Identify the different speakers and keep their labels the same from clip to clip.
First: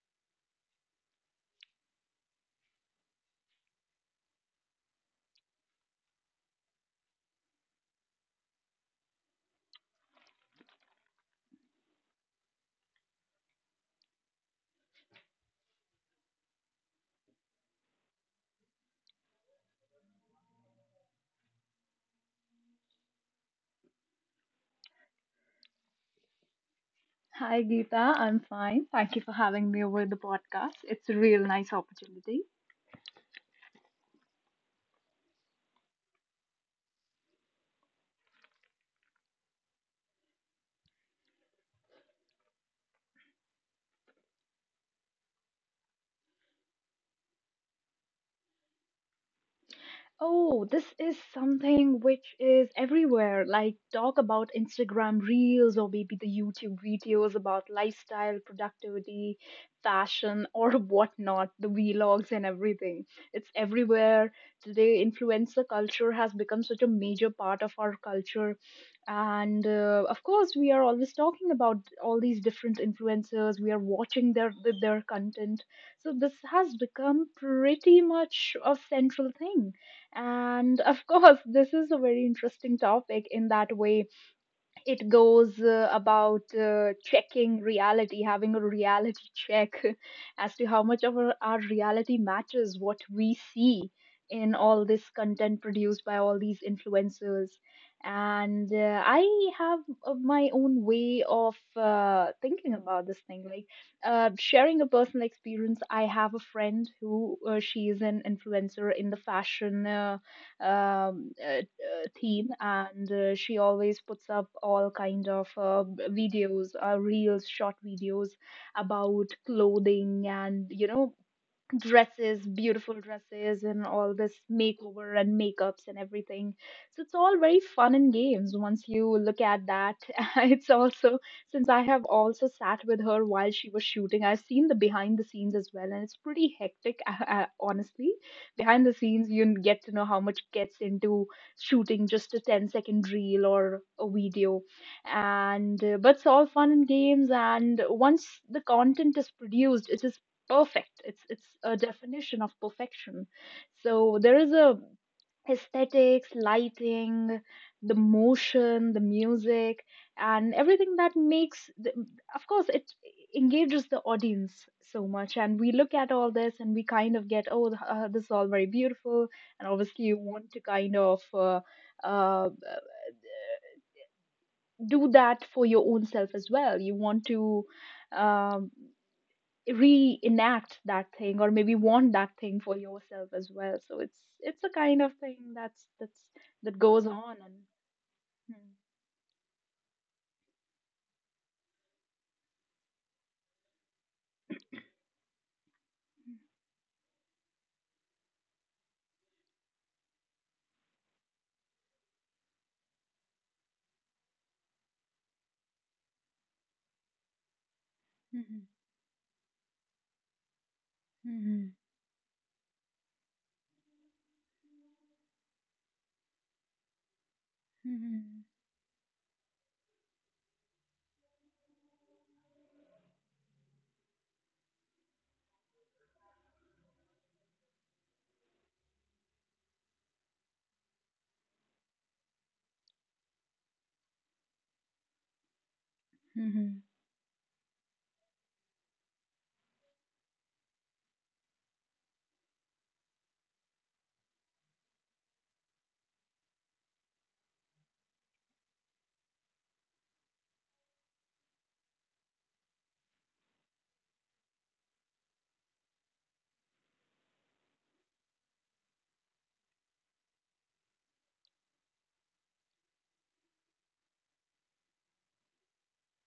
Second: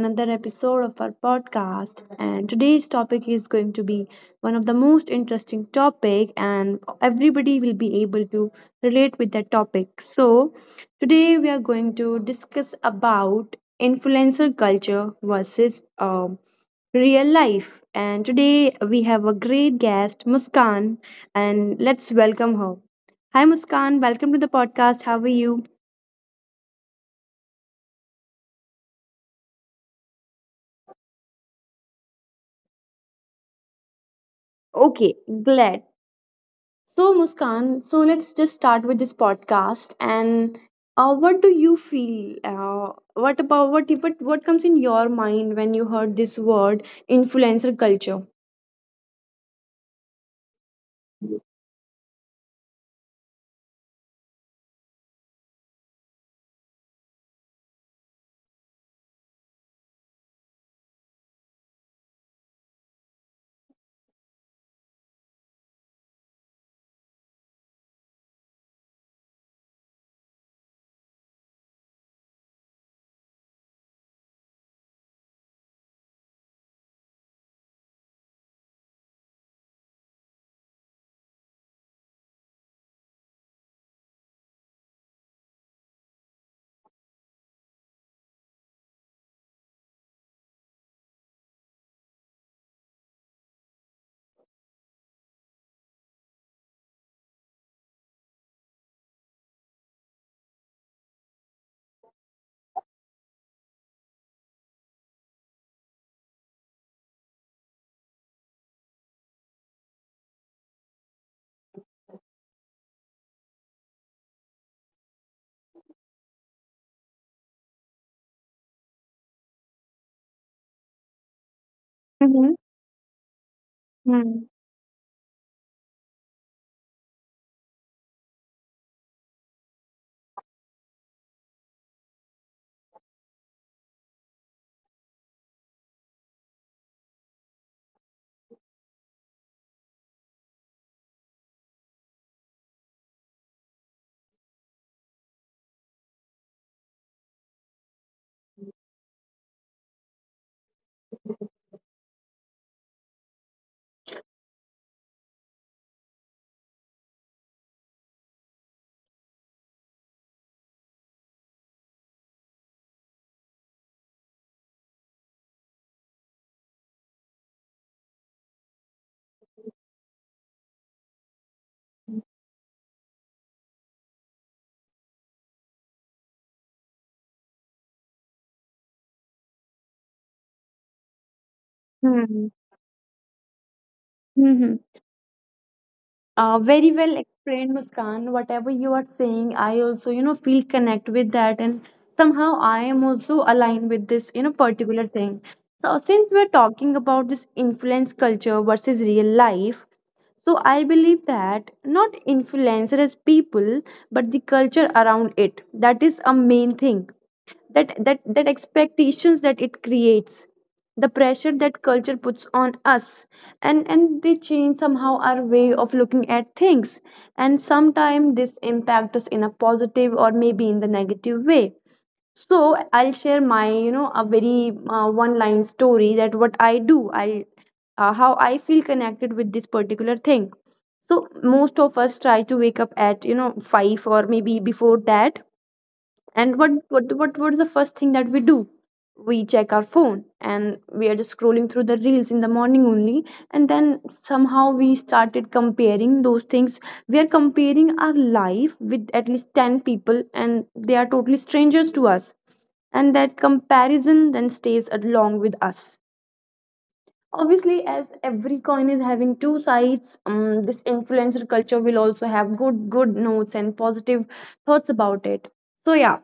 Speaker 1: another episode of our podcast. And today's topic is going to be one of the most interesting topic, and everybody will be able to relate with that topic. So, today we are going to discuss about influencer culture versus real life. And today we have a great guest, Muskan, and let's welcome her. Hi, Muskan. Welcome to the podcast. How are you?
Speaker 2: Hi, Geeta. I'm fine. Thank you for having me over the podcast. It's a real nice opportunity.
Speaker 1: Okay, glad. So, Muskan, so let's just start with this podcast. And what do you feel? What about what comes in your mind when you heard this word influencer culture?
Speaker 2: Oh, this is something which is everywhere. Like, talk about Instagram Reels or maybe the YouTube videos about lifestyle, productivity, fashion, or whatnot, the vlogs and everything. It's everywhere. Today, influencer culture has become such a major part of our culture. And of course, we are always talking about all these different influencers. We are watching their content. So, this has become pretty much a central thing, and of course, this is a very interesting topic in that way. It goes about checking reality, having a reality check as to how much of our reality matches what we see in all this content produced by all these influencers. And I have my own way of thinking about this thing. Like, sharing a personal experience, I have a friend who, she is an influencer in the fashion, theme, and she always puts up all kind of videos, reels, short videos about clothing and, you know, dresses,
Speaker 1: Mm-hmm.
Speaker 2: beautiful dresses, and all this
Speaker 1: Mm-hmm.
Speaker 2: makeover and makeups and everything. So it's all very fun and games once you look at that. It's also, since I have also sat with her while she was shooting, I've seen the behind the scenes as well, and it's pretty hectic, honestly. Behind the scenes, you get to know how much gets into shooting just a 10 second reel or a video. And but it's all fun and games, and once the content is produced, it is perfect it's a definition of perfection. So there is a aesthetics, lighting, the motion, the music, and everything that makes the, of course it engages the audience so much, and we look at all this and we kind of get, oh, this is all very beautiful, and obviously you want to kind of uh, do that for your own self as well. You want to um, reenact that thing, or maybe want that
Speaker 1: Mm-hmm.
Speaker 2: thing for yourself as well. So it's a
Speaker 1: Mm-hmm.
Speaker 2: kind of thing that's that
Speaker 1: Very
Speaker 2: goes
Speaker 1: well
Speaker 2: on and
Speaker 1: explained, Muskan. Whatever you are saying, I also, feel connect with that, and somehow I am also aligned with this, particular thing. So, since we're talking about this influence culture versus real life, so I believe that not influencer as people, but the culture around it. That is a main thing that that
Speaker 2: Mhm.
Speaker 1: expectations that it creates, the pressure
Speaker 2: Mhm.
Speaker 1: that culture puts on us, and they change somehow our way of looking at things, and sometimes
Speaker 2: Mhm.
Speaker 1: this impact us in a positive or maybe in the negative way. So I'll share my a very one line story that what I do, I, how I feel connected with this particular thing. So most of us try to wake up at 5 or maybe before that,
Speaker 2: Mhm.
Speaker 1: and what
Speaker 2: Mhm.
Speaker 1: what what what is the first thing that we do? We check our phone and we are just scrolling through the reels in the morning only. And then somehow we started comparing those things. We are comparing our life with at least 10 people, and they are totally strangers to us, and that comparison then stays along with us. Obviously, as every coin is having two sides, this influencer culture will also have good notes and positive thoughts about it, so yeah.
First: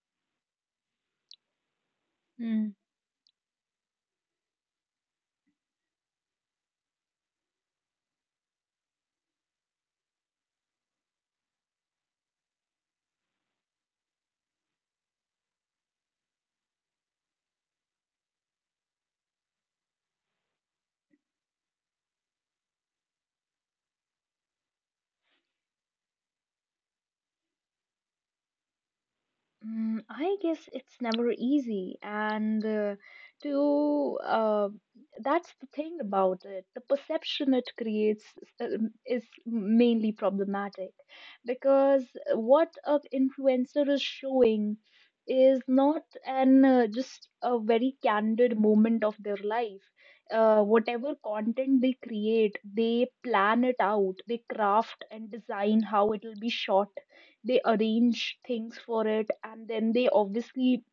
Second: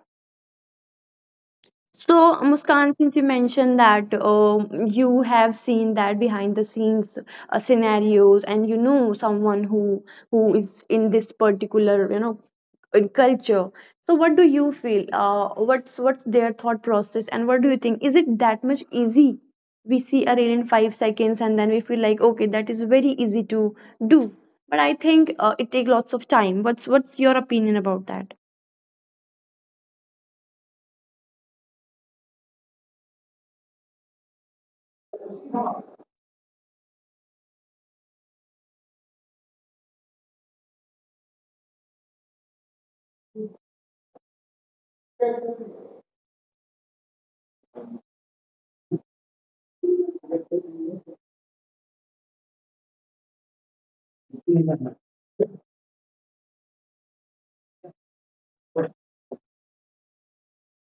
Speaker 1: So,
Speaker 2: Mhm.
Speaker 1: Muskan, since you mentioned that you have seen that behind the scenes scenarios, and you know someone who is in this particular, you know, in culture. So, what do you feel? What's their thought process, and what do you think? Is it that much easy? We see a reel in 5 seconds, and then we feel like okay, that is very easy to do. But I think it takes lots of time. What's your opinion about that?
Speaker 2: Mm, I guess it's never easy, and to that's the thing about it. The perception it creates is mainly problematic, because what an influencer is showing is not an just a very candid moment of their life. Whatever content they create, they plan it out, they craft and design how it will be shot. They arrange things for it, and then they obviously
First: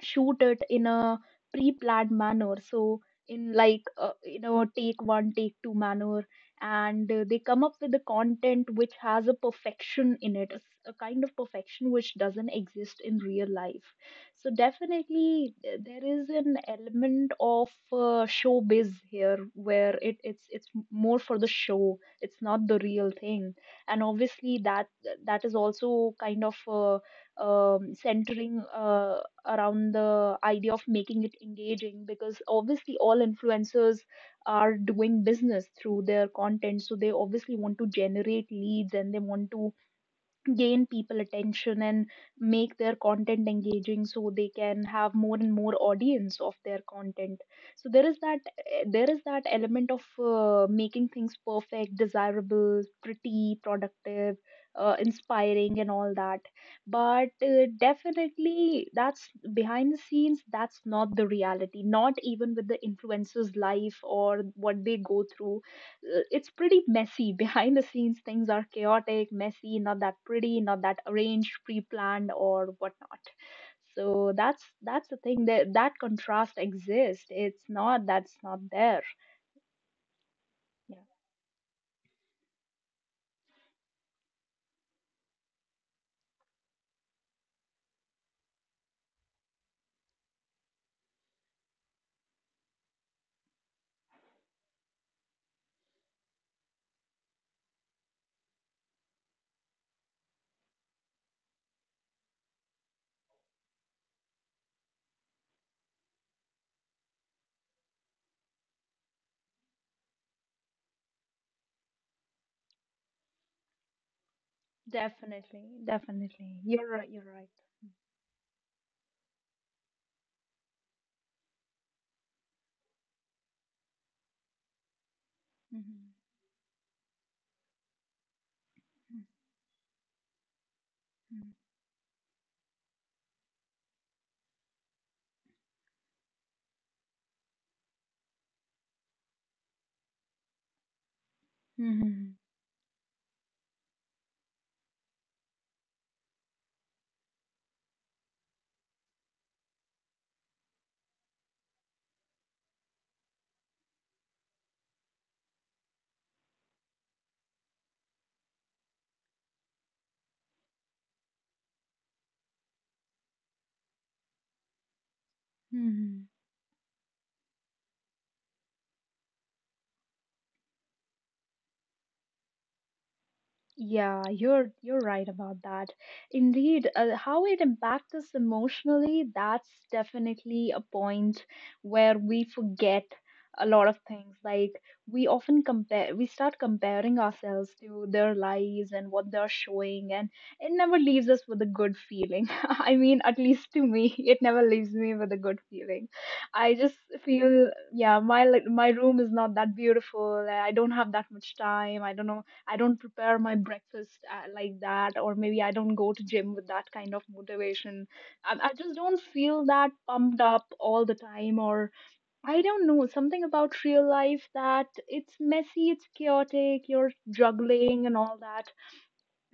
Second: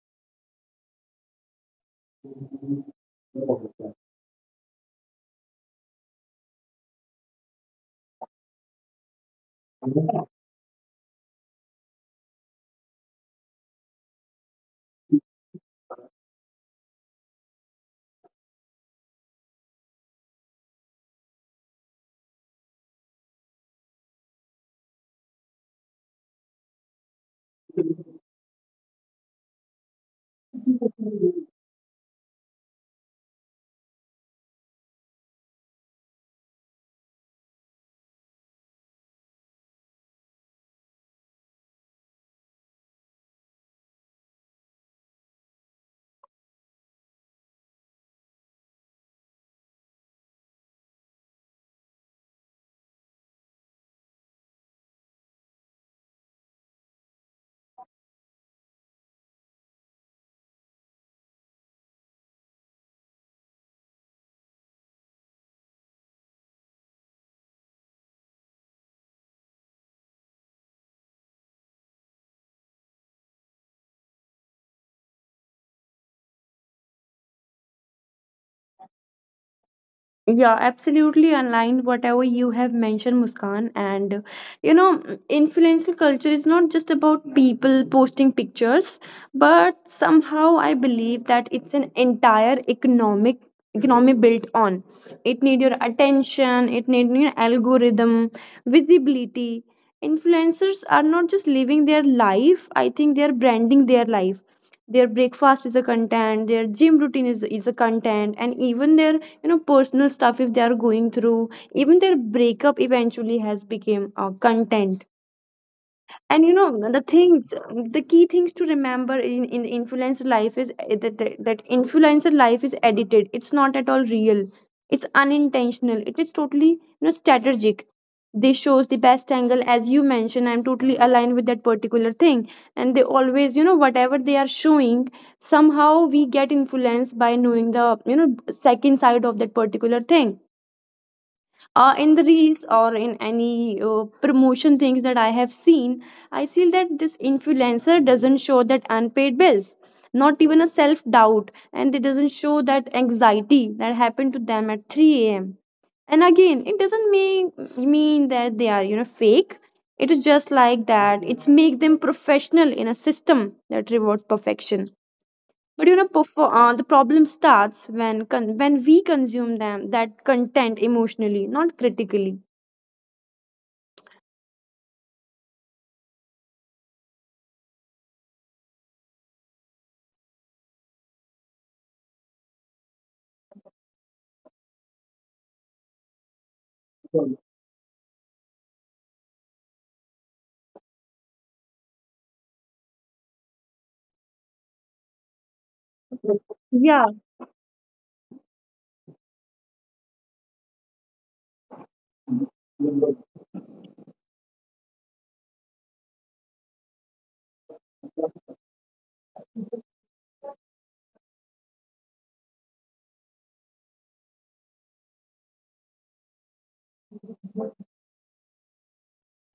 Speaker 2: shoot it in a pre-planned manner. So in, like, you know, take one, take two manner, and they come up with the content, which has a perfection in it. It's a kind of perfection which doesn't exist in real life. So definitely, there is an element of showbiz here, where it's more for the show, it's not the real thing. And obviously, that is also kind of centering around the idea of making it engaging, because obviously all influencers are doing business through their content, so they obviously want to generate leads, and they want to gain people attention and make their content engaging so they can have more and more audience of their content. So there is that, there is that element of making things perfect, desirable, pretty, productive, inspiring, and all that. But definitely, that's behind the scenes. That's not the reality, not even with the influencers life or what they go through. It's pretty messy. Behind the scenes, things are chaotic, messy, not that pretty, not that arranged, pre-planned, or whatnot. So that's the thing, that that contrast exists. It's not, that's not there.
Speaker 1: Yeah,
Speaker 2: Yeah,
Speaker 1: absolutely aligned whatever you have mentioned, Muskan. And you know, influential culture is not just about people posting pictures, but somehow I believe that it's an entire economic economy built on. It need your attention, it need your algorithm, visibility. Influencers are not just living their life, I think they are branding their life. Their breakfast is a content, their gym routine is a content, and even their, you know, personal stuff if they are going through, even their breakup eventually has become content.
Speaker 2: definitely,
Speaker 1: And you
Speaker 2: definitely,
Speaker 1: know,
Speaker 2: you're
Speaker 1: the
Speaker 2: right, you're right.
Speaker 1: things, the key things to remember in influencer life is that influencer life is edited, it's not at all real. It's unintentional,
Speaker 2: Mm-hmm.
Speaker 1: it is totally, you know, strategic. They shows the best angle, as you mentioned, I'm totally aligned with that particular thing. And they always, you know, whatever they are showing, somehow we get influenced by knowing the, you know, second side of that particular thing. In the
Speaker 2: Mm-hmm.
Speaker 1: reels or in any promotion things that I have seen, I feel that this influencer doesn't show that unpaid bills, not even a self doubt, and it doesn't show that anxiety that happened to them at 3 a.m. And again, it doesn't mean that they are, you know, fake. It is just like that, it's make them professional in a system that rewards perfection. But you know,
Speaker 2: Mm-hmm.
Speaker 1: the problem starts when when we consume them that content emotionally, not critically.
Speaker 2: Yeah, you're right about that. Indeed, how it impacts us emotionally, that's definitely a point where we forget a lot of things. Like, we often compare, we start comparing ourselves to their lives and what they're showing, and it never leaves us with a good feeling. I mean, at least to me, it never leaves me with a good feeling. I just
Speaker 1: Yeah,
Speaker 2: feel, yeah, my my room is not that beautiful. I don't have that much time. I don't know, I don't prepare my breakfast like that, or maybe I don't go to gym with that kind of motivation. I just don't feel that pumped up all the time, or I don't know, something about real life, that it's messy, it's chaotic, you're juggling and all that.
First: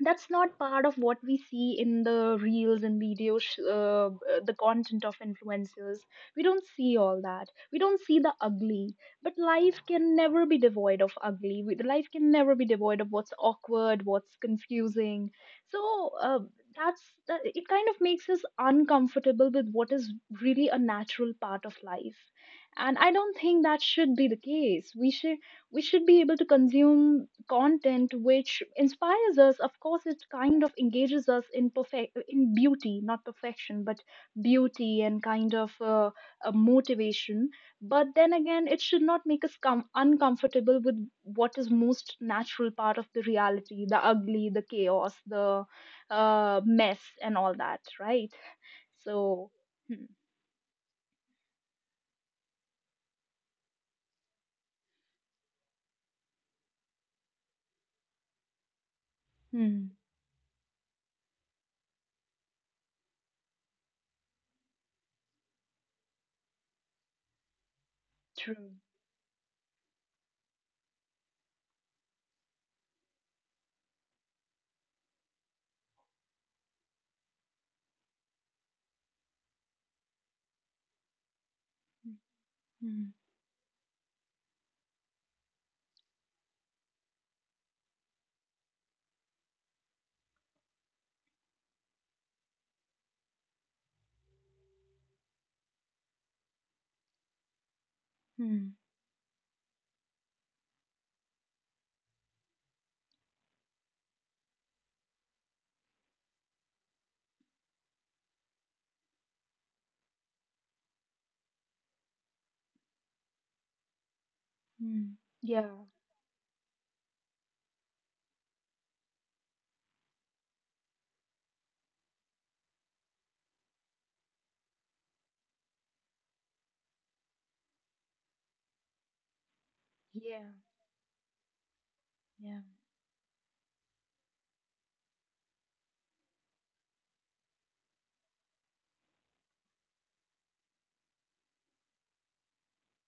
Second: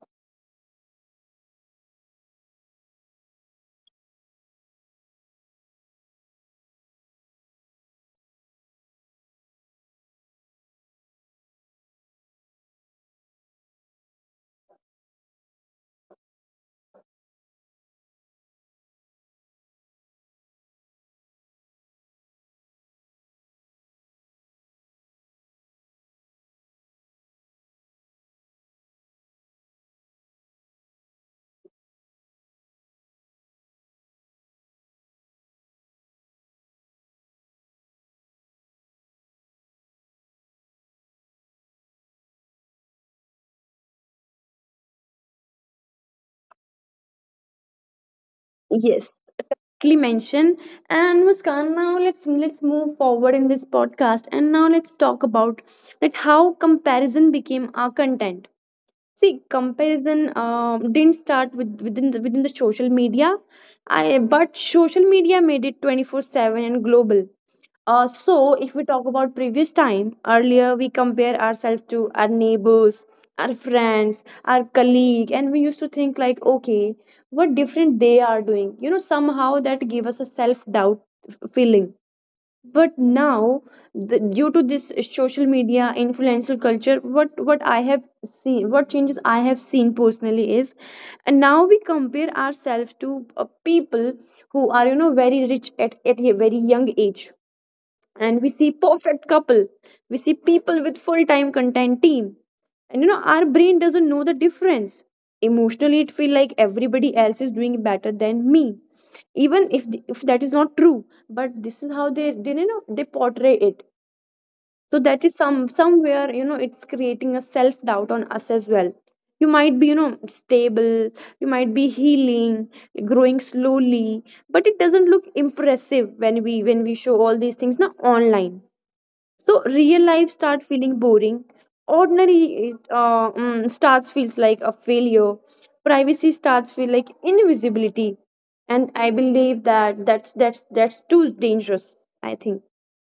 Speaker 2: That's not part of what we see in the reels and videos, the content of influencers. We don't see all that. We don't see the ugly, but life can never be devoid of ugly. Life can never be devoid of what's awkward, what's confusing. So that's that, it kind of makes us uncomfortable with what is really a natural part of life. And I don't think that should be the case. We should be able to consume content which inspires us. Of course, it kind of engages us in perfect, in beauty, not perfection, but beauty, and kind of a motivation. But then again, it should not make us uncomfortable with what is most natural part of the reality, the ugly, the chaos, the mess, and all that, right?
Speaker 1: yes.
Speaker 2: So
Speaker 1: Quickly
Speaker 2: hmm,
Speaker 1: mention and Muskan. Now let's move forward in this podcast, and now let's talk about that how comparison became our content. See,
Speaker 2: hmm,
Speaker 1: comparison didn't start with within the social media, I, but social media made it 24/7 and global. So,
Speaker 2: true.
Speaker 1: if we talk about previous time, earlier we compare ourselves to our neighbors, our friends, our colleague, and we used to think like, okay, what different they are doing. You know, somehow that gave us a self doubt feeling. But
Speaker 2: Hmm,
Speaker 1: now, the, due to this social media influential culture, what I have seen, what changes I have seen personally is, and now we compare ourselves to people who are, you know, very rich at a very young age, and we
Speaker 2: hmm, hmm,
Speaker 1: see perfect couple, we see people with full-time content team, and you know our brain doesn't know the difference. Emotionally it feel like everybody else is doing better than me, even if that is not true. But this is how they, you know, they portray it. So
Speaker 2: hmm.
Speaker 1: that is
Speaker 2: Yeah,
Speaker 1: somewhere, you know, it's creating a self doubt on us as well. You might be, you know, stable, you might be healing, growing slowly, but it doesn't look impressive when we show all these things now online, so real life
Speaker 2: yeah,
Speaker 1: start feeling boring.
Speaker 2: yeah.
Speaker 1: Ordinary starts feels like a failure. Privacy starts feel like invisibility, and I believe that that's too dangerous, I think.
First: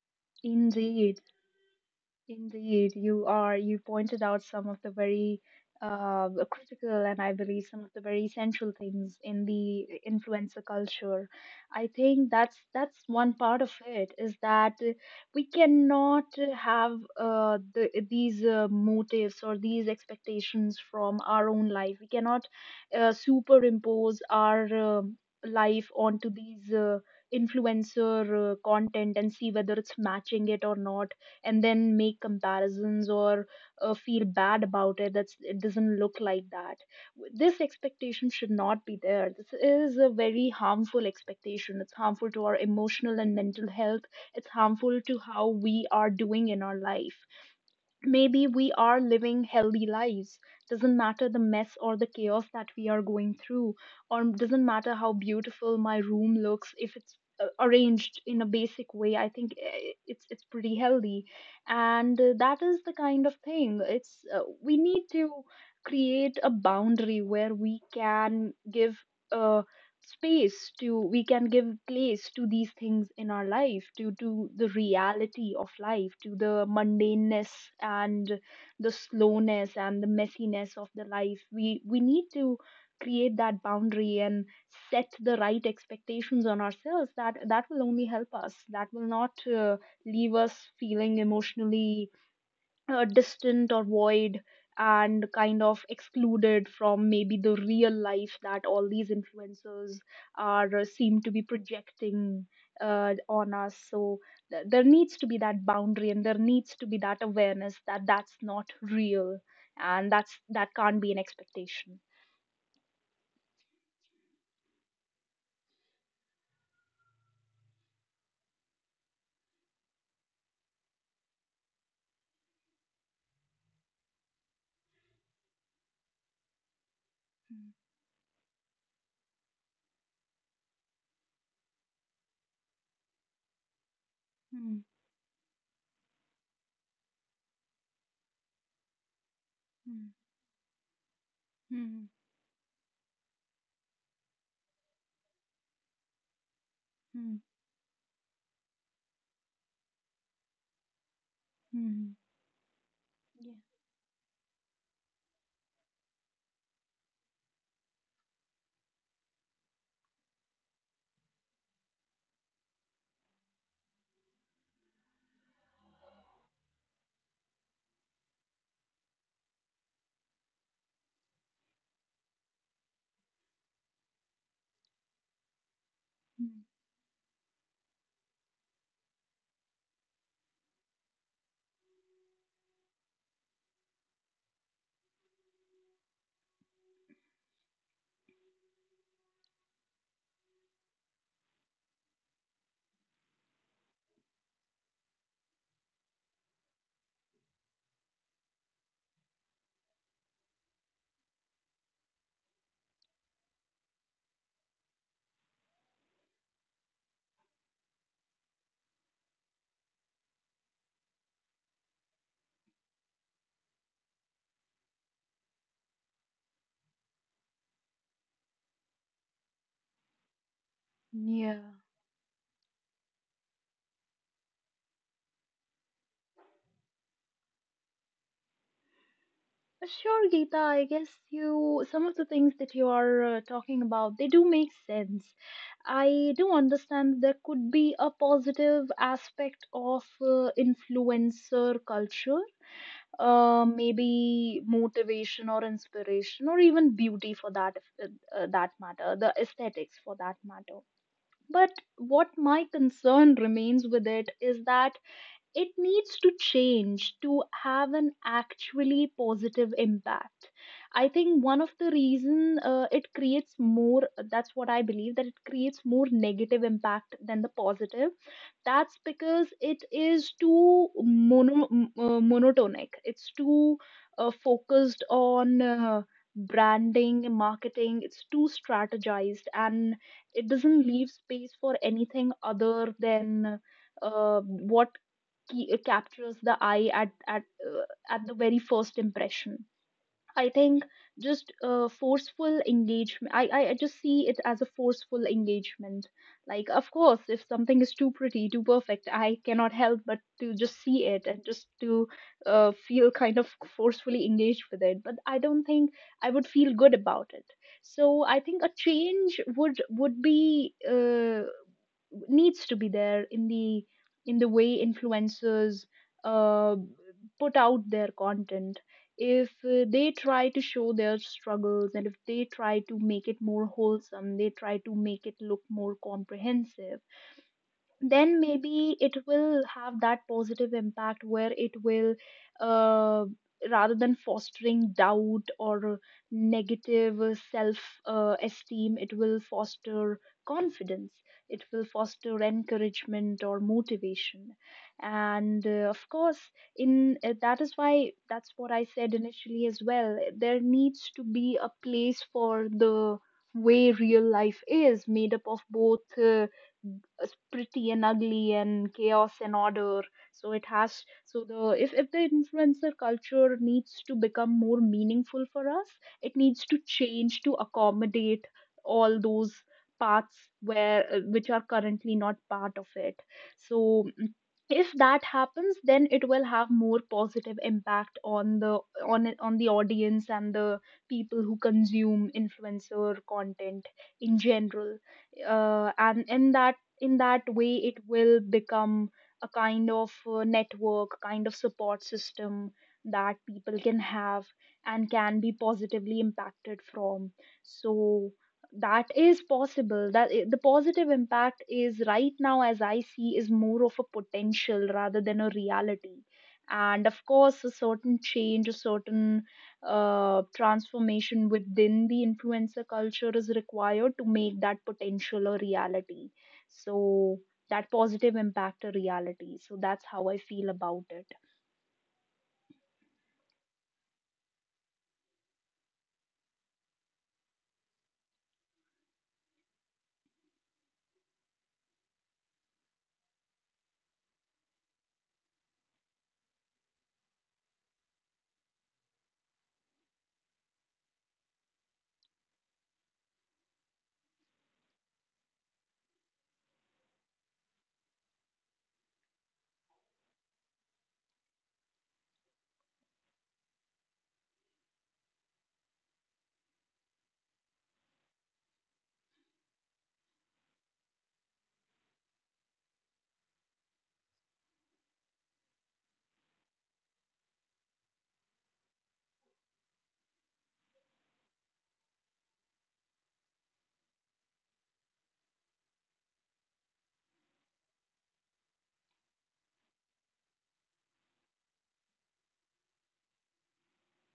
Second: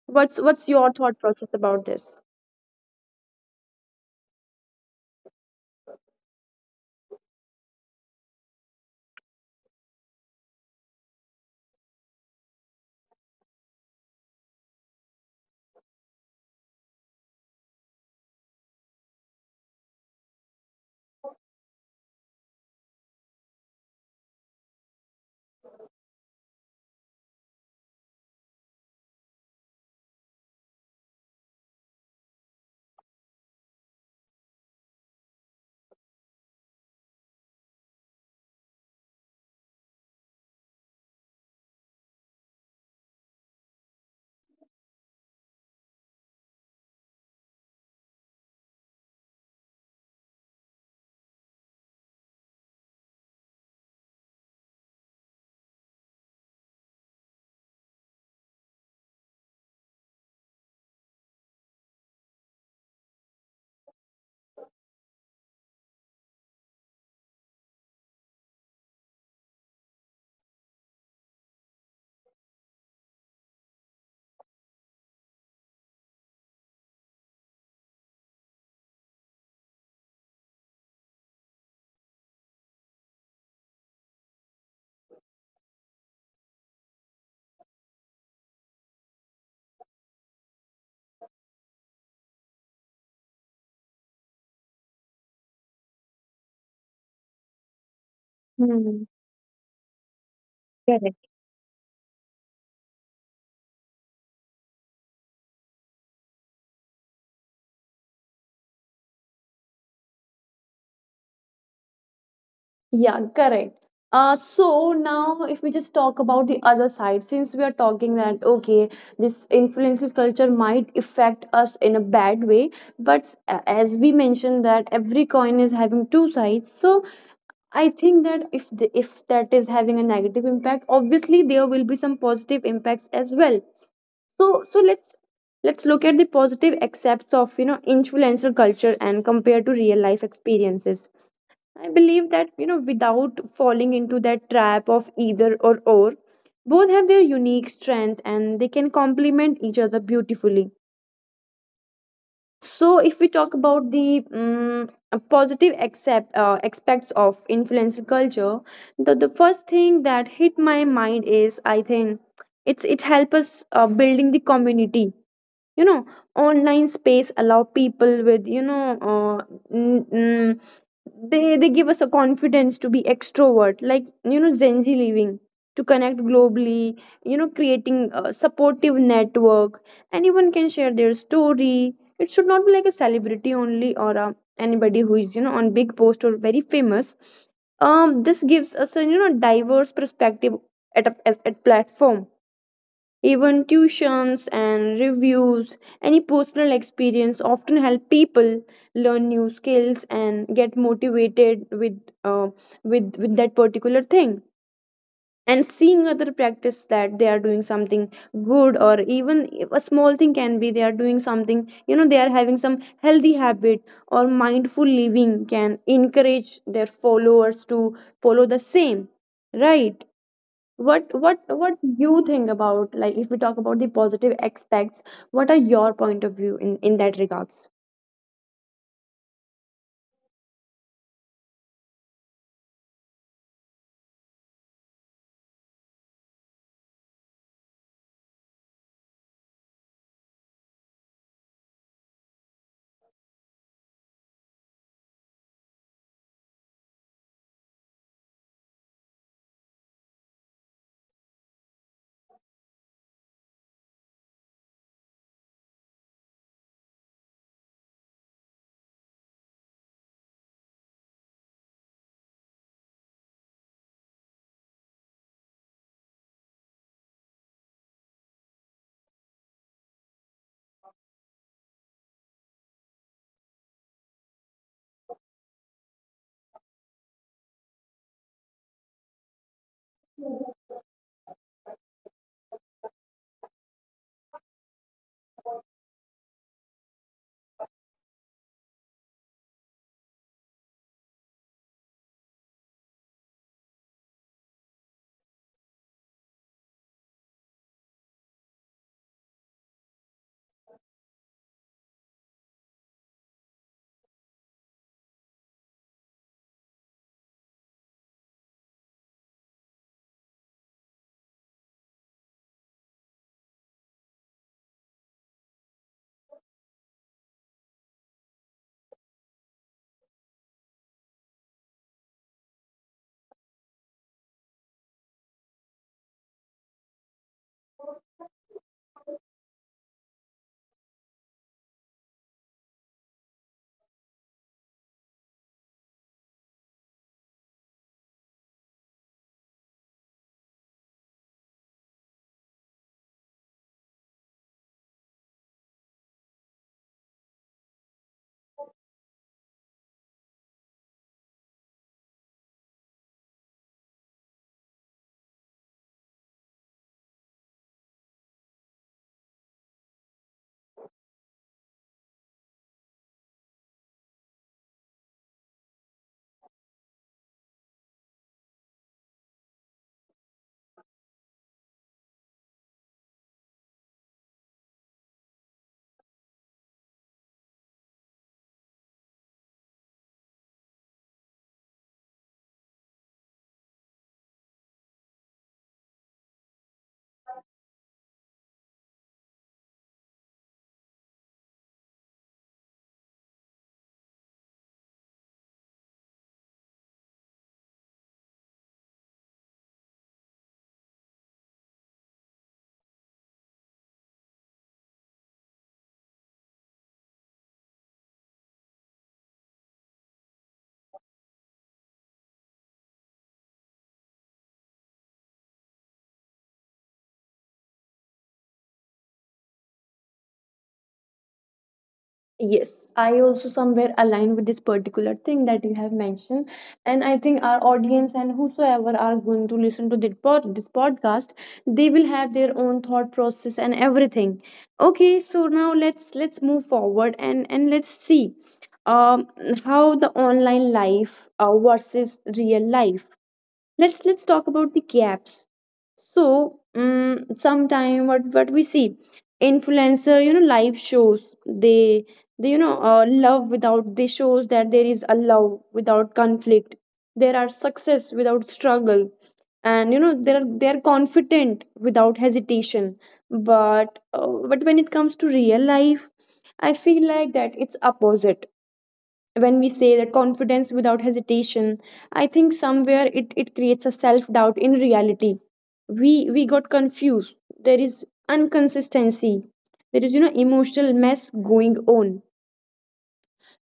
Speaker 1: What's your thought
Speaker 2: Indeed,
Speaker 1: process about this?
Speaker 2: indeed, you are. You pointed out some of the very critical, and I believe some of the very essential things in the influencer culture. I think that's one part of it, is that we cannot have these motives or these expectations from our own life. We cannot superimpose our life onto these influencer content and see whether it's matching it or not, and then make comparisons or feel bad about it, that's, it doesn't look like that. This expectation should not be there. This is a very harmful expectation. It's harmful to our emotional and mental health. It's harmful to how we are doing in our life. Maybe we are living healthy lives. Doesn't matter the mess or the chaos that we are going through, or doesn't matter how beautiful my room looks. If it's arranged in a basic way, I think, it's pretty healthy. And that is the kind of thing. It's We need to create a boundary where we can give uh, space to we can give place to these things in our life, to the reality of life, to the mundaneness and the slowness and the messiness of the life. We need to create that boundary and set the right expectations on ourselves. That that will only help us. That will not leave us feeling emotionally distant or void, and kind of excluded from maybe the real life that all
Speaker 1: Hmm.
Speaker 2: these influencers are seem
Speaker 1: Correct.
Speaker 2: to be projecting on us. So there needs to be that boundary, and there needs to be that awareness that that's not real, and that's, that can't be an expectation.
Speaker 1: Yeah, correct. So now if we just talk about the other side, since we are talking that okay, this influencer culture might affect us in a bad way, but as we mentioned that every coin is having two sides, so I think that if the, if that is having a negative impact, obviously there will be some positive impacts as well. So
Speaker 2: Mm,
Speaker 1: let's look at the positive aspects of, you know, influencer culture and compare to real
Speaker 2: mm,
Speaker 1: life experiences. I
Speaker 2: mm,
Speaker 1: believe that, you know, without falling into that trap of either or, both have their
Speaker 2: mm,
Speaker 1: unique strength and they can complement each other beautifully.
Speaker 2: mm, mm.
Speaker 1: So, if we
Speaker 2: Yeah.
Speaker 1: talk about the positive aspects of influencer culture, the first thing that hit my mind is I think it's it helps us building the community. You know, online space allow people with, you know, n- they give us a confidence to be extrovert, like, you know, gen z living, to connect
Speaker 2: Mm.
Speaker 1: globally, you know, creating a supportive network. Anyone can share their story, it should not be like a celebrity only, or anybody who is, you know, on big post or very famous. This gives us a, you know, diverse perspective at at platform. Even tuitions and reviews, any personal experience often help people learn new skills and get motivated with uh, with that particular thing. And seeing other practice that they are doing something good, or even if a small thing can be they are doing something, you know, they are having some healthy habit or mindful living, can encourage their followers to follow the same, right? What
Speaker 2: Yeah.
Speaker 1: you think about, like, if we talk about the positive aspects, what are your point of view in that regards?
Speaker 2: Sure, Geeta, I guess you, some of the things that you are talking about, they do make sense. I do understand there could be a positive aspect of influencer culture, maybe motivation or inspiration, or even beauty for uh, that matter, the aesthetics for that matter. But what my concern remains with it is that it needs to change to have an actually positive impact. I think one of the reason, it creates more that's what I believe, that it creates more negative impact than the positive. That's because it is too monotonic. It's too focused on branding, marketing. It's too strategized, and it doesn't leave space for anything other than what captures the eye at the very first impression. I think just forceful engagement. I just see it as a forceful engagement. Like, of course, if something is too pretty, too perfect, I cannot help but to just see it, and just to feel kind of forcefully engaged with it. But I don't think I would feel good about it. So I think a change would be needs to be there in the way influencers uh, put out their content if they try to show their struggles, and if they try to make it more wholesome, they try to make it look more comprehensive, then maybe it will have that positive impact where it will, uh, rather than fostering doubt or negative self esteem, it will foster confidence, it will foster encouragement or motivation. And of course, in that is why, that's what I said initially as well, there needs to be a place for the way real life is made up of both, as pretty and ugly and chaos and order. So it has, so the if the influencer culture needs to become more meaningful for us, it needs to change to accommodate all those parts where which are currently not part of it. So if that happens, then it will have more positive impact on the on it on the audience and the people who consume influencer content in general. Uh, and in that way, it will become a kind of network kind of support system that people can have and can be positively impacted from. So that is possible. The positive impact is right now, as I see, is more of a potential rather than a reality. And of course, a certain change, a certain transformation within the influencer culture is required to make that potential a reality. So that positive impact a reality. So that's how I feel about it.
Speaker 1: Yes, I also somewhere align with this particular thing that you have mentioned, and I think our audience and whosoever are going to listen to this, this podcast, they will have their own thought process and everything. Okay, so now let's move forward and let's see, um how the online life versus real life, let's talk about the gaps. So sometime what we see, influencer, you know, live shows, they, you know, love without they shows that there is a love without conflict, there are success without struggle, and you know they're confident without hesitation. But but when it comes to real life, I feel like that it's opposite. When we say that confidence without hesitation, I think somewhere it creates a self-doubt in reality, we got confused. There is inconsistency, there is, you know, emotional mess going on.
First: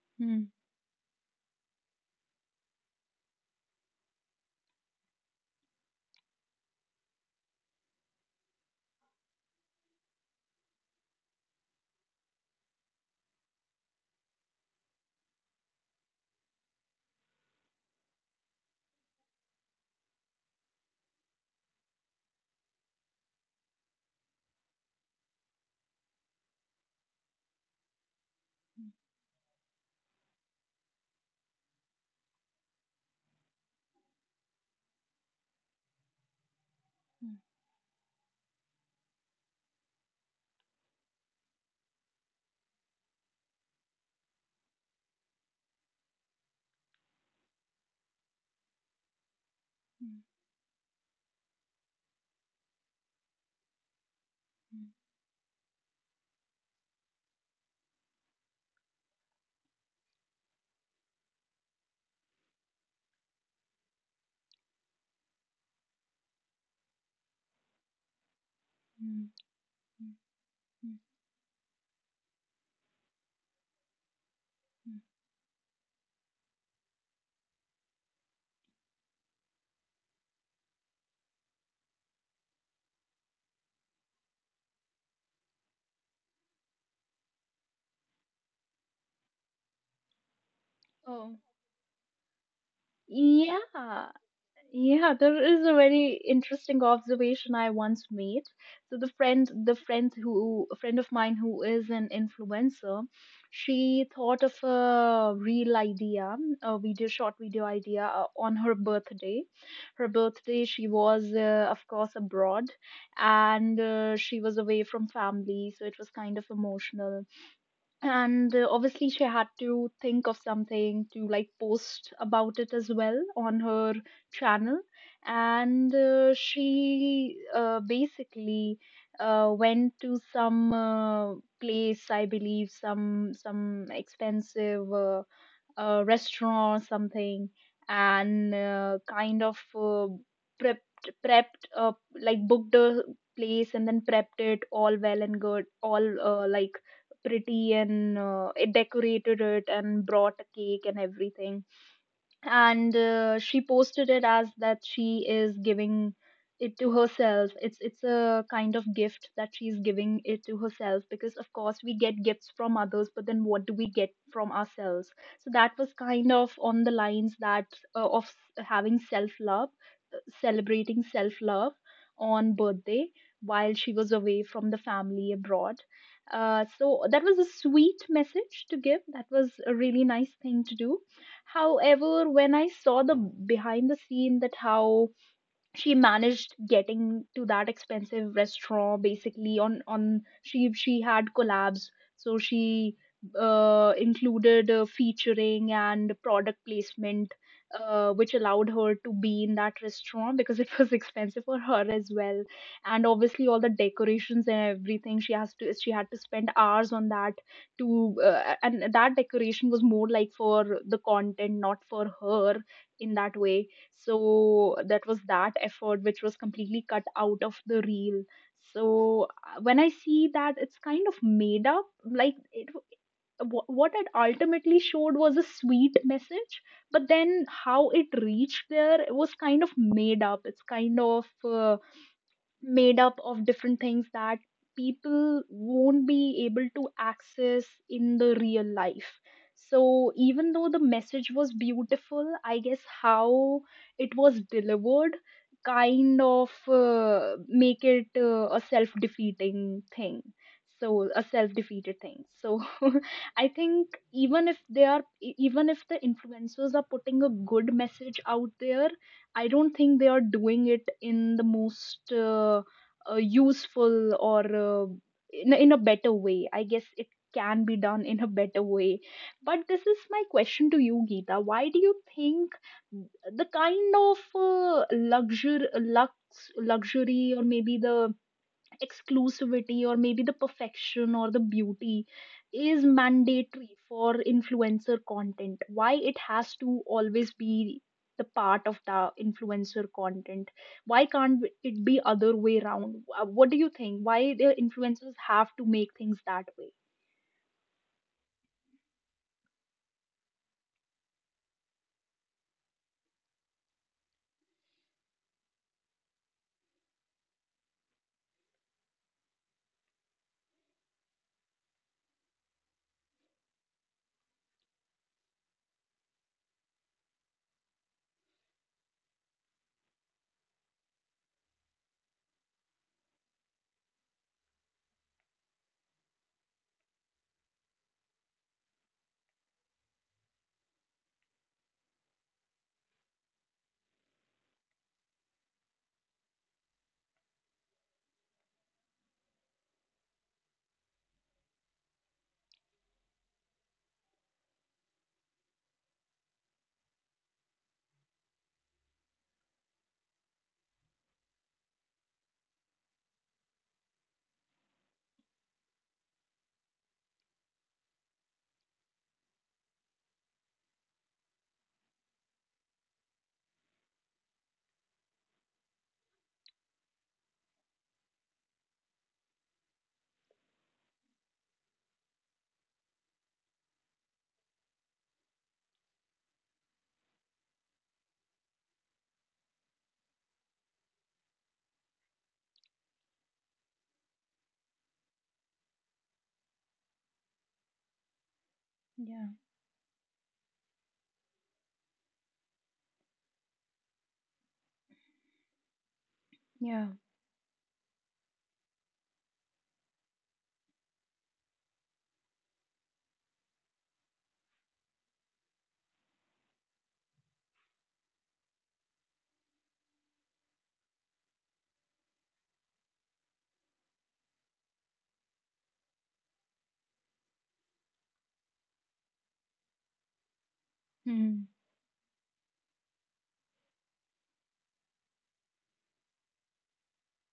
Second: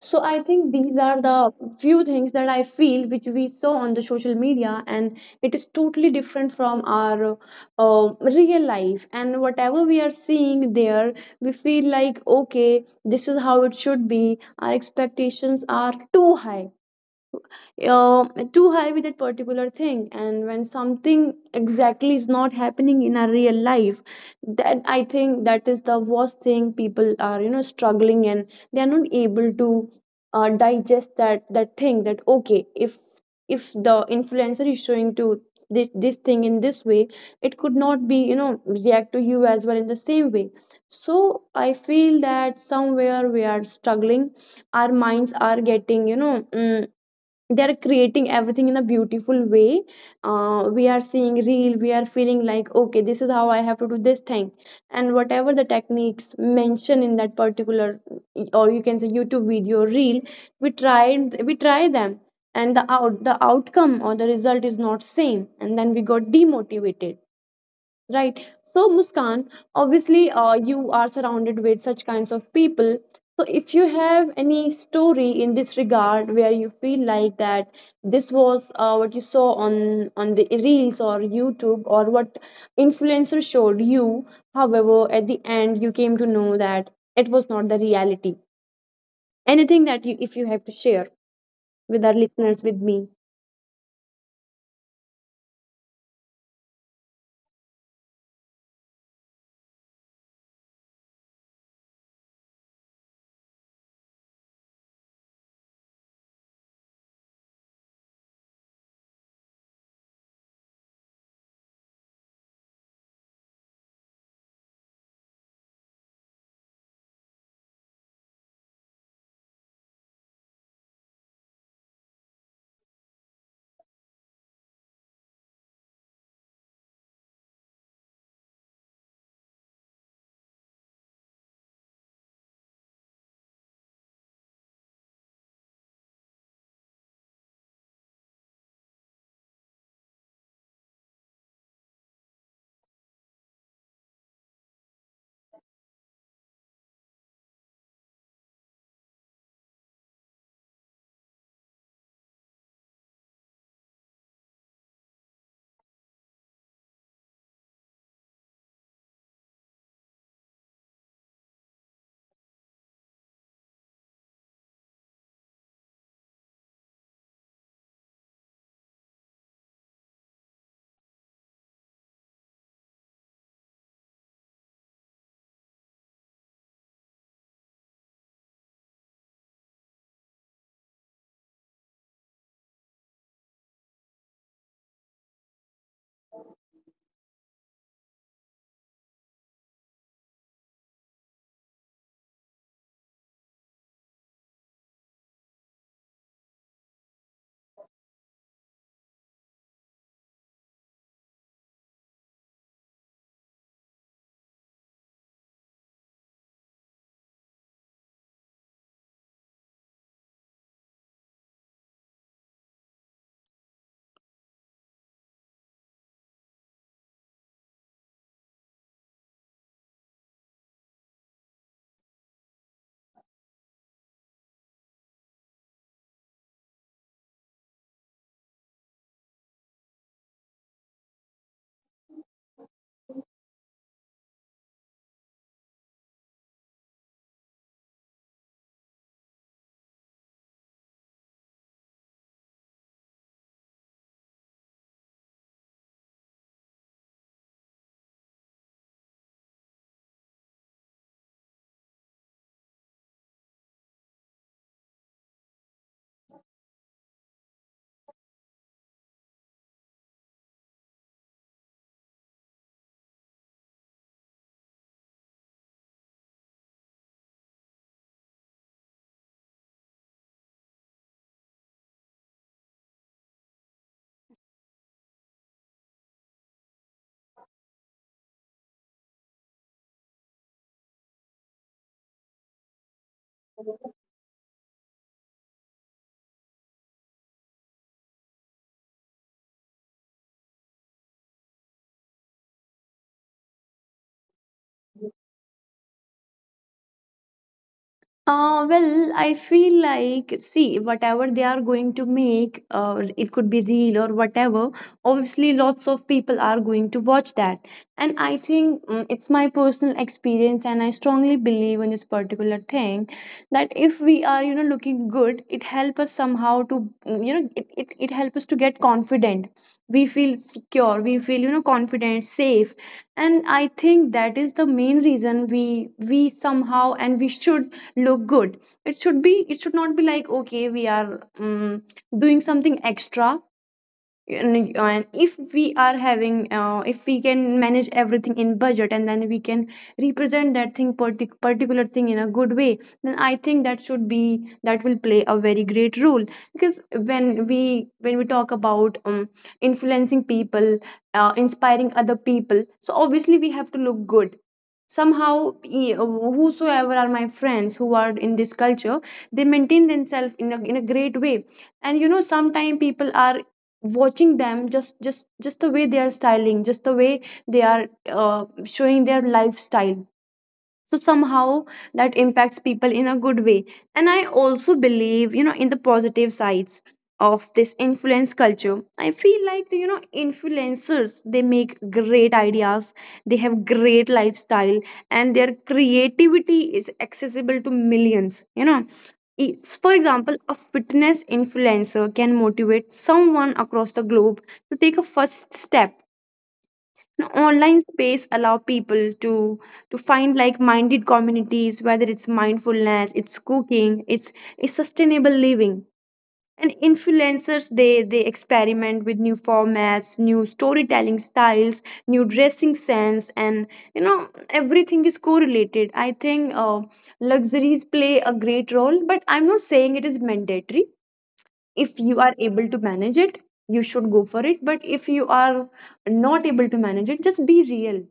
Speaker 1: So I
Speaker 2: Hmm.
Speaker 1: think these are the few things that I feel which we saw on the social media, and it is totally different from our uh, real life, and whatever we are seeing there, we feel like okay, this is how it should be. Our expectations are too high, uh, with that particular thing. And when something exactly is not happening in our real life, that I think that is the worst thing, people are, you know, struggling and they are not able
Speaker 2: Hmm.
Speaker 1: to digest that thing that okay, if the influencer is showing to this this thing in this way, it could not
Speaker 2: Hmm.
Speaker 1: be you know react to you as well in the same way. So I feel that somewhere we are struggling. Our minds are getting they are creating everything in a beautiful way. We
Speaker 2: Hmm.
Speaker 1: are seeing real, we are feeling like, okay, this is how I have to do this thing, and whatever
Speaker 2: Hmm.
Speaker 1: the techniques mentioned in that particular, or you can say YouTube video reel, we try them, and the outcome or the result is not same, and then we got demotivated. Right. So, Muskan, obviously,
Speaker 2: Hmm.
Speaker 1: you are
Speaker 2: Hmm. Hmm.
Speaker 1: surrounded with such kinds of people. So, if you have any
Speaker 2: Hmm.
Speaker 1: story in this regard where you feel like that this was what you saw on the reels or YouTube, or what influencer showed you, however, at the end you came to know that it was not the reality. Anything that you, if you
Speaker 2: Oh.
Speaker 1: have to share with our listeners, with me.
Speaker 2: Yeah, yeah, there is a very interesting observation I once made. So a friend of mine who is an influencer, she thought of a real idea, a video, short video idea on her birthday. Her birthday, she was of course abroad, and she was away from family, so it was kind of emotional. And obviously she had to think of something to like post about it as well on her channel. And she basically went to some, place I believe, some expensive a restaurant or something. And kind of prepped, prepped uh, like booked a place, and then prepped it all well and good, all like pretty. And it decorated it and brought a cake and everything. And she posted it as that she is giving it to herself, it's a kind of gift that she's giving it to herself, because of course we get gifts from others, but then what do we get from ourselves? So that was kind of on the lines that having self love, celebrating self love on birthday while she was away from the family abroad. Uh, so that was a sweet message to give, that was a really nice thing to do. However, when I saw the behind the scene, that how she managed getting to that expensive restaurant, basically on, she had collabs. So she included, featuring and product placement, which allowed her to be in that restaurant because it was expensive for her as well. And obviously all the decorations and everything, she had to spend hours on that to, and that decoration was more like for the content, not for her, in that way. So that was that effort which was completely cut out of the reel. So when I see that, it's kind of made up. Like what it ultimately showed was a sweet message, but then how it reached there, it was kind of made up. It's kind of made up of different things that people won't be able to access in the real life. So even though the message was beautiful, I guess how it was delivered kind of make it a self defeating thing. So a self defeated thing. So I think even if they are, even if the influencers are putting a good message out there, I don't think they are doing it in the most useful or in a better way. I guess it can be done in a better way. But this is my question to you, Geeta. Why do you think the kind of luxury, or maybe the exclusivity, or maybe the perfection or the beauty is mandatory for influencer content? Why it has to always be the part of the influencer content? Why can't it be other way around? What do you think, why the influencers have to make things that way?
Speaker 1: Well, I feel like, see, whatever they are going to make, it could be real or whatever. Obviously, lots of people are going to watch that. And I think it's my personal experience, and I strongly believe in this particular thing that if we are, you know, looking good, it helps us somehow to, you know, it helps us to get confident. We feel secure, we feel, you know, confident, safe. And I think that is the main reason we somehow and we should look good. It should be, it should not be like, okay, we are doing something extra. And, if we are having, if we can manage everything in budget, and then we can represent that particular thing in a good way, then I think that should be, that will play a very great role. Because when we talk about influencing people, inspiring other people, so obviously we have to look good somehow. Whosoever are my friends who are in this culture, they maintain themselves in a great way. And you know, sometimes people are watching them, just the way they are styling, just the way they are showing their lifestyle. So somehow that impacts people in a good way. And I also believe, you know, in the positive sides of this influence culture, I feel like, you know, influencers, they make great ideas, they have great lifestyle, and their creativity is accessible to millions, you know. It's, for
Speaker 2: Yeah.
Speaker 1: example, a fitness influencer can motivate someone across the globe to take a first step.
Speaker 2: Yeah.
Speaker 1: Online space allow people to find like-minded communities, whether it's mindfulness, it's cooking, it's sustainable living. And influencers, they experiment with new formats, new storytelling styles, new dressing sense. And you know, everything is correlated. I think luxuries play a great role, but I'm not saying it is mandatory. If you are able to manage it, you should go for it. But if you are not able to manage it, just be real.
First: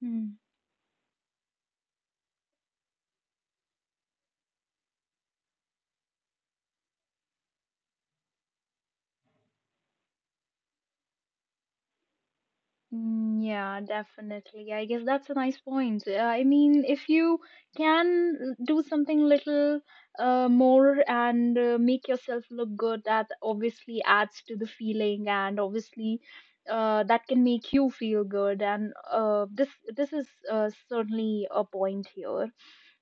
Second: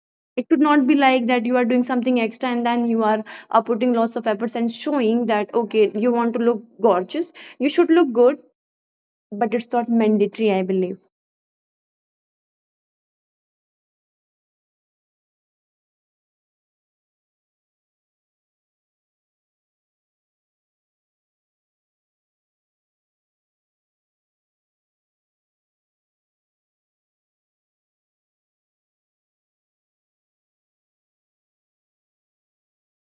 Speaker 2: Hmm.
Speaker 1: It could not be like that, you are doing something extra, and then you are putting lots of efforts and showing that, okay, you want to look gorgeous, you should look good. But it's not mandatory, I believe.
Speaker 2: Mm, yeah, definitely. I guess that's a nice point. I mean, if you can do something little more and make yourself look good, that obviously adds to the feeling, and obviously that can make you feel good. And this this is certainly a point here.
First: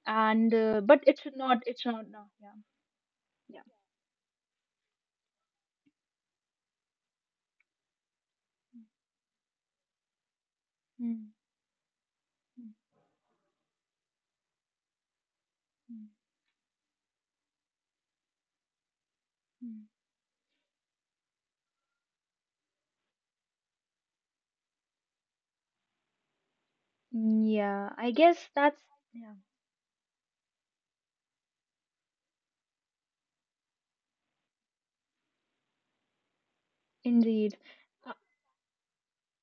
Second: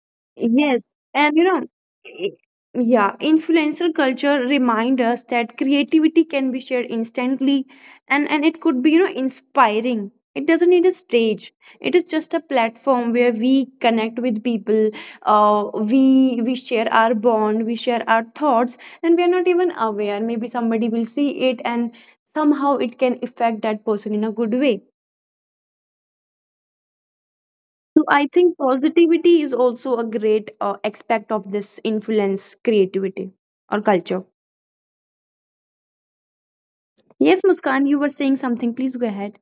Speaker 2: And
Speaker 1: Yes,
Speaker 2: but it
Speaker 1: and
Speaker 2: should
Speaker 1: you
Speaker 2: not.
Speaker 1: know,
Speaker 2: It should not. No, yeah,
Speaker 1: yeah,
Speaker 2: yeah.
Speaker 1: influencer culture remind us that creativity can be shared instantly, and it could be, you know, inspiring. It doesn't need a
Speaker 2: Mm, mm,
Speaker 1: stage. It is just a
Speaker 2: mm,
Speaker 1: platform where we connect with people. Uh,
Speaker 2: mm.
Speaker 1: we we share our bond, we share our thoughts, and we are not even
Speaker 2: Mm.
Speaker 1: aware. Maybe somebody will see it, and somehow it can affect that person in a good way.
Speaker 2: Yeah,
Speaker 1: So
Speaker 2: I
Speaker 1: I
Speaker 2: guess
Speaker 1: think
Speaker 2: that's yeah,
Speaker 1: positivity is also a great aspect of this influence creativity or culture. Yes,
Speaker 2: indeed.
Speaker 1: Muskan, you were saying something. Please go ahead.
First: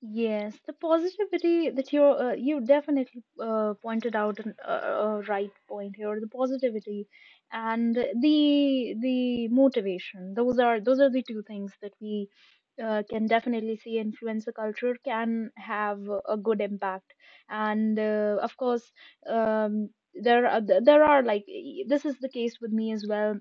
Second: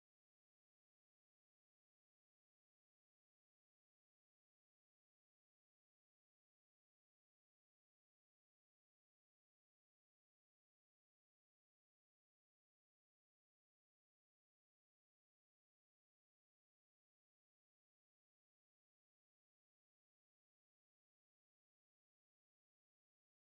Speaker 2: Yes, the positivity that you you definitely pointed out, a right point here. The positivity and the motivation, those are, those are the two things that we can definitely see. Influencer culture can have a good impact. And of course, um, there are, there are like, this is the case with me as well.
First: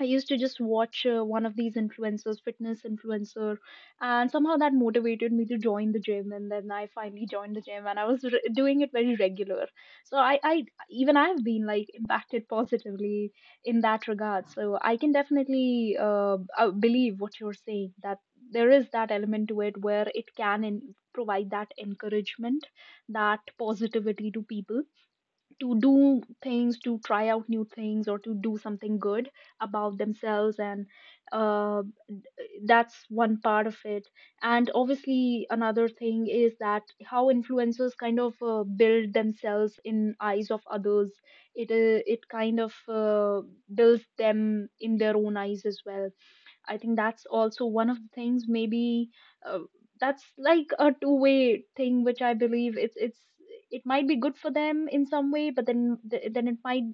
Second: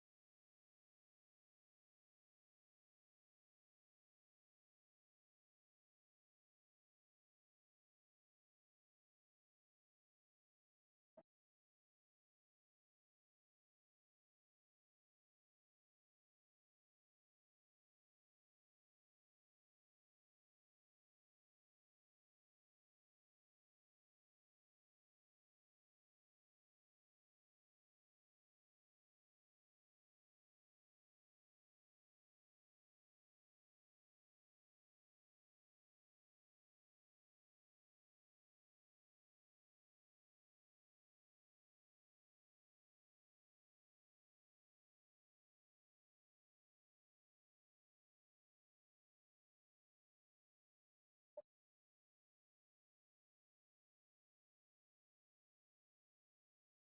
Speaker 2: I used to just watch one of these influencers, fitness influencer, and somehow that motivated me to join the gym. And then I finally joined the gym and I was doing it very regular. So I, I even I've been like impacted positively in that regard. So I can definitely believe what you're saying, that there is that element to it, where it can provide that encouragement, that positivity to people, to do things, to try out new things, or to do something good about themselves. And uh, that's one part of it. And obviously another thing is that how influencers kind of build themselves in eyes of others, it it kind of builds them in their own eyes as well. I think that's also one of the things. Maybe uh, that's like a two-way thing, which I believe it's it might be good for them in some way, but then then it might,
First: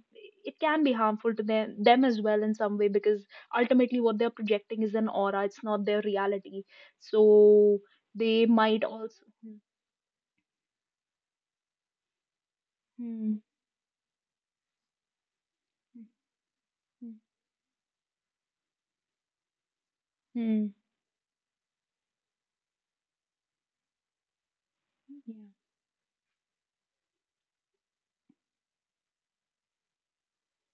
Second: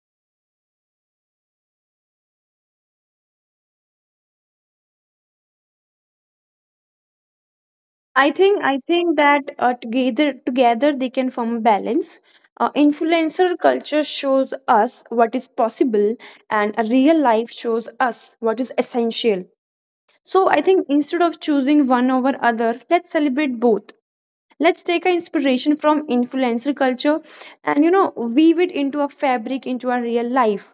Speaker 2: it can be harmful to them as well in some way, because ultimately what they're projecting is an aura, it's not their reality. So
Speaker 1: I
Speaker 2: they
Speaker 1: think I
Speaker 2: might
Speaker 1: think
Speaker 2: also
Speaker 1: that together they can form a balance.
Speaker 2: Hmm.
Speaker 1: Influencer culture shows us what is possible, and a
Speaker 2: Hmm.
Speaker 1: real life shows us what is essential. So
Speaker 2: Hmm.
Speaker 1: I
Speaker 2: Hmm.
Speaker 1: think, instead of choosing one over other, let's celebrate both. Let's take our
Speaker 2: Yeah.
Speaker 1: inspiration from influencer culture, and you know, weave it into a fabric into our real life.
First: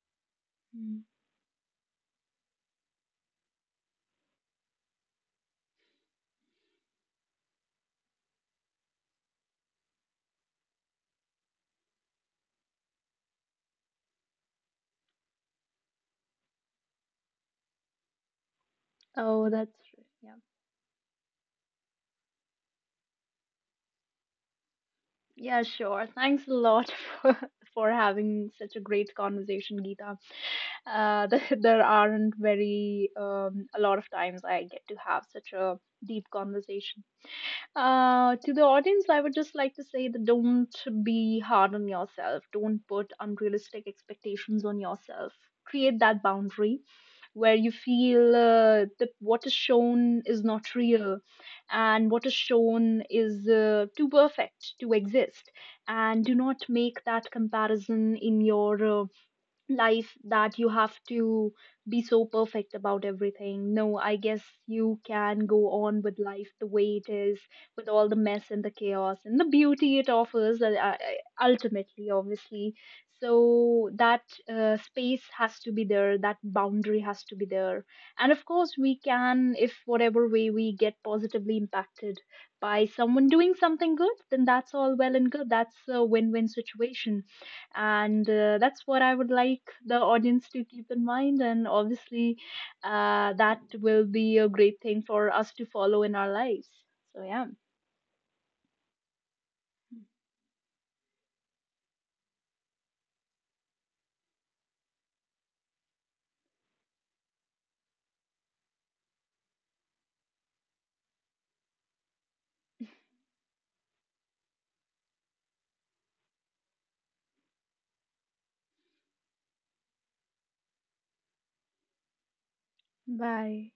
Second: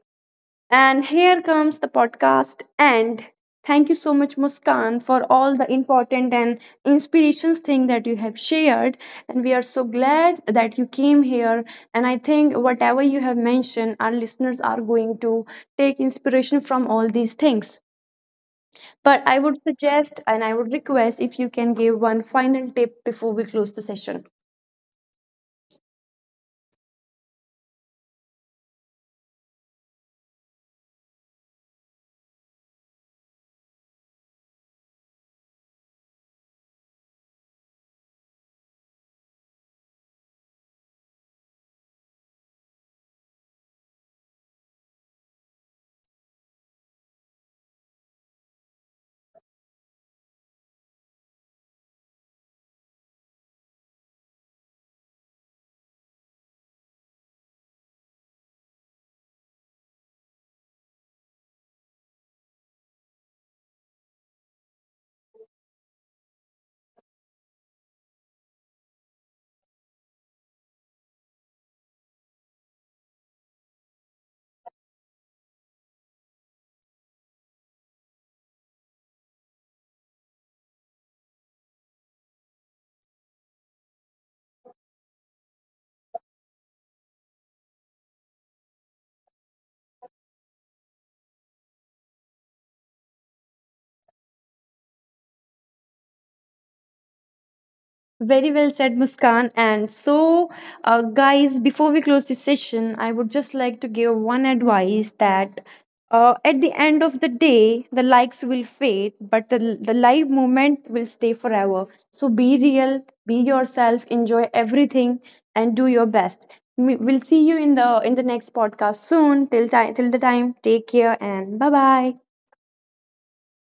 Speaker 2: Hmm.
Speaker 1: And here comes the podcast end. Thank you so much, Muskan, for all the important and inspirations thing that you have shared. And we are so glad that you came here. And I think whatever you have mentioned, our listeners are going to take inspiration from all these things. But I
Speaker 2: Oh,
Speaker 1: would
Speaker 2: that's true,
Speaker 1: suggest,
Speaker 2: yeah.
Speaker 1: and I would request, if you can give one final tip before we close the session.
Speaker 2: Yeah, sure. Thanks a lot for, for having such a great conversation, Geeta. There aren't very a lot of times I get to have such a deep conversation. Uh, to the audience, I would just like to say that, don't be hard on yourself. Don't put unrealistic expectations on yourself. Create that boundary where you feel that what is shown is not real, and what is shown is too perfect to exist. And do not make that comparison in your life, that you have to be so perfect about everything. No, I guess you can go on with life the way it is, with all the mess and the chaos and the beauty it offers, ultimately, obviously. So that space has to be there, that boundary has to be there. And of course, we can, if whatever way we get positively impacted by someone doing something good, then that's all well and good. That's a win win situation. And that's what I would like the audience to keep in mind. And obviously that will be a great thing for us to follow in our lives. So yeah.
Speaker 1: Very well said, Muskan. And so, guys, before we close this session, I would just like to give one advice that at the end of the day, the likes will fade, but the live movement will stay forever. So, be real, be yourself, enjoy everything, and do your best. We'll see you in the next podcast soon. Till time, till the time, take care, and bye bye.
Speaker 2: Bye.